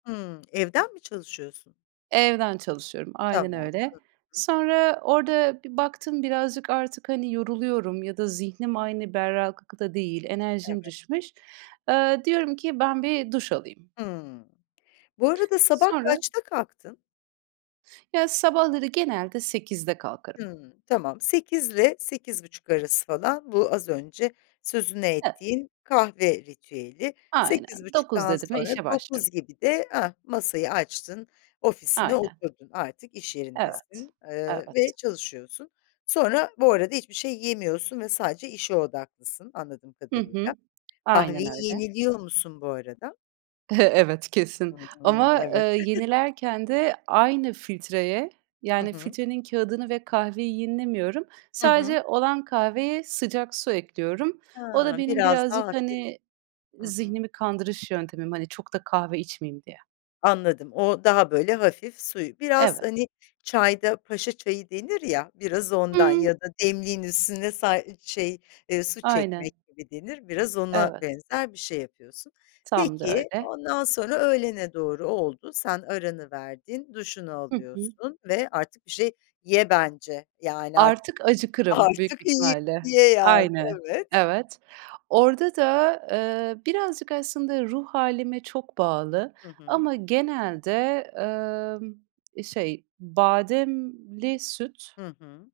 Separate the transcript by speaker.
Speaker 1: Hımm, evden mi çalışıyorsun?
Speaker 2: Evden çalışıyorum, aynen
Speaker 1: Tamam, hı
Speaker 2: öyle.
Speaker 1: hı.
Speaker 2: Sonra orada bir baktım birazcık artık, hani, yoruluyorum ya da zihnim aynı berraklıkta değil, enerjim
Speaker 1: Evet.
Speaker 2: düşmüş. Eee, diyorum ki, "Ben bir duş alayım."
Speaker 1: Hımm. Bu arada sabah
Speaker 2: Sonra
Speaker 1: kaçta kalktın?
Speaker 2: Ya, sabahları genelde 08.00'de kalkarım.
Speaker 1: Hımm. Tamam, 08.00 ile 08.30 arası falan bu az önce sözünü
Speaker 2: Evet.
Speaker 1: ettiğin kahve ritüeli.
Speaker 2: Aynen,
Speaker 1: sekiz
Speaker 2: 09.00
Speaker 1: buçuktan
Speaker 2: dedi mi
Speaker 1: sonra
Speaker 2: işe başlarım.
Speaker 1: 09.00 gibi de, ah, masayı açtın, ofisine
Speaker 2: Aynen.
Speaker 1: oturdun, artık iş
Speaker 2: Evet.
Speaker 1: yerindesin, eee,
Speaker 2: Evet.
Speaker 1: ve çalışıyorsun. Sonra bu arada hiçbir şey yemiyorsun ve sadece işe odaklısın anladığım
Speaker 2: Hı hı,
Speaker 1: kadarıyla.
Speaker 2: aynen
Speaker 1: Kahveyi
Speaker 2: öyle.
Speaker 1: yeniliyor musun bu arada?
Speaker 2: Evet, kesin.
Speaker 1: Hımm,
Speaker 2: Ama, eee,
Speaker 1: evet.
Speaker 2: yenilerken de aynı filtreye
Speaker 1: Hı
Speaker 2: yani
Speaker 1: hı.
Speaker 2: filtrenin kağıdını ve kahveyi yenilemiyorum.
Speaker 1: Hı hı.
Speaker 2: Sadece olan kahveye sıcak su ekliyorum. O da
Speaker 1: Ha!
Speaker 2: benim
Speaker 1: Biraz
Speaker 2: birazcık,
Speaker 1: daha hafif.
Speaker 2: hani,
Speaker 1: Hı hı.
Speaker 2: zihnimi kandırış yöntemim, hani çok da kahve içmeyeyim diye.
Speaker 1: Anladım, o daha böyle hafif suyu Biraz
Speaker 2: Evet.
Speaker 1: hani çayda paşa çayı denir ya, biraz
Speaker 2: Hı
Speaker 1: ondan
Speaker 2: hı.
Speaker 1: ya da demliğin üstüne sa şey, eee, su
Speaker 2: Aynen.
Speaker 1: çekmek gibi denir, biraz ona
Speaker 2: Evet.
Speaker 1: benzer bir şey yapıyorsun.
Speaker 2: Tam da
Speaker 1: Peki,
Speaker 2: öyle.
Speaker 1: ondan sonra öğlene doğru oldu, sen aranı verdin, duşunu
Speaker 2: Hı hı.
Speaker 1: alıyorsun ve artık bir şey ye bence. Yani ar
Speaker 2: Artık acıkırım büyük bir
Speaker 1: artık yi
Speaker 2: ihtimalle.
Speaker 1: ye yani,
Speaker 2: Aynen.
Speaker 1: evet.
Speaker 2: Evet. Orada da, eee, birazcık aslında ruh hâlime çok bağlı
Speaker 1: Hı hı.
Speaker 2: ama genelde, ımm, eee, şey, bademli süt
Speaker 1: Hı hı.